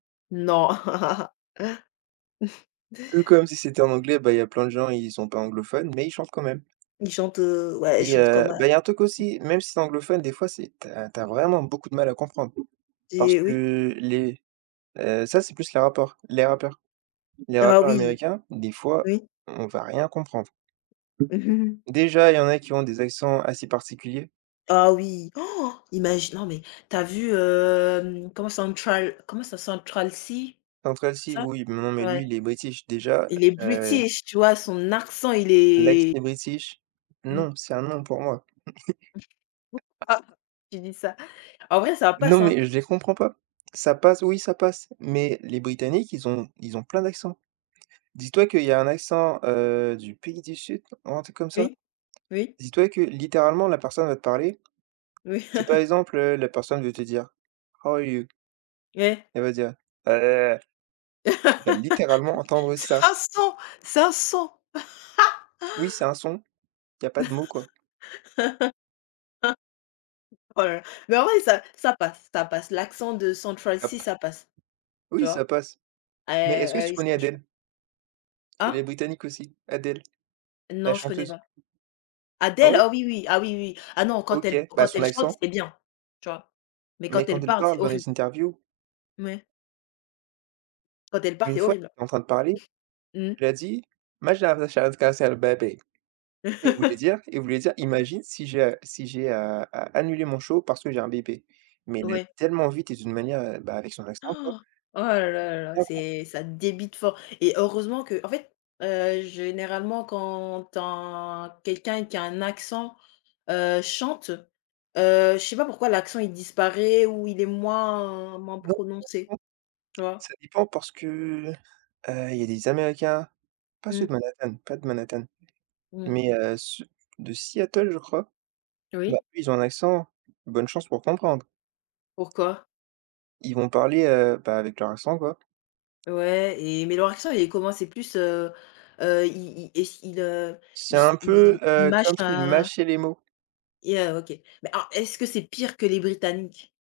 Non. Un peu comme si c'était en anglais, bah il y a plein de gens, ils sont pas anglophones, mais ils chantent quand même. Ils chantent, heu, ouais, Et chantent comme heu, à bah il y a un truc aussi, même si tu es anglophone, des fois c'est tu as tu as vraiment beaucoup de mal à comprendre, parce Des oui. que les heu, ça, c'est plus les rapports, les rappeurs. Les Ah rappeurs oui, américains, des fois, oui. on va rien comprendre. Déjà, il y en a qui ont des accents assez particuliers. Ah oui, imagine, non mais tu as vu, hem, comment Central comment ça Central Cee, Central Cee ça, oui, mais non mais ouais. lui, il est british, déjà, Il est heu british, tu vois? Son accent, il Lex est est british, Mmh. non, c'est un non pour moi. [unintelligible] Tu dis ça. En vrai, ça Non passe, hein. mais je les comprends pas, ça passe oui ça passe, mais les britanniques, ils ont ils ont plein d'accent. Dis-toi qu'il y a un accent, heu, du pays du sud, ou un truc comme ça. Oui, oui. Dis-toi que littéralement la personne va te parler, Oui. si par exemple, heu, la personne veut te dire: «How are you?». Ouais. Elle va dire: «Ah la la la». Tu vas littéralement entendre C'est ça. un son c'est un son. Oui c'est un son, il y a pas de mots, quoi. [unintelligible] Oh la la mais en vrai ça ça passe. Ça passe, l'accent de Central Cee, Hop. ça passe. Tu Oui ça vois? passe, Eh mais est-ce que ah tu oui connais franchement Adèle? Elle est Ah! britannique aussi, Adèle, la Non, je connais chanteuse? pas. Ah Adèle ouais? oh oui, oui, ah oui, oui. Ah non, quand elle OK, bah quand son elle chante, accent c'est bien. Tu vois? Mais mais quand quand elle elle parle, c'est parle dans horri les interviews Ouais. Quand elle parle, une c'est fois horrible. en train de parler, Mmh. elle a dit: «Macha vachave cancel baby.», il voulait dire il voulait dire imagine si ja si j'ai, a a annulé mon show parce que j'ai un bébé, mais il a Ouais. tellement vite et d'une manière bah, avec son accent, quoi. Oh! Oh là là, D'accord. c'est ça débite fort et heureusement qu'en fait, heu, généralement quand tin quelqu'un qui a un accent, heu, chante, heu, je sais pas pourquoi l'accent il disparaît ou il est moins moins Non, ça prononcé, dépend, tu vois? ça dépend parce que, heu, il y a des Américains, pas ceux Mmh. de Manhattan, pas de Manhattan, Mmh. mais heu, ceux de Seattle, je crois. Bah, Oui. eux ils ont un accent, bonne chance pour comprendre. Pourquoi? Ils vont parler, heu, bah, avec leur accent, quoi. Ouais et mais leur accent, il est comment c'est plus, heu heu, il il est ce il, heu, C'est il se un peu, il il heu, mâche, comme s'ils heu mâchaient les mots. et heu, OK, mais ah, est-ce que c'est pire que les britanniques?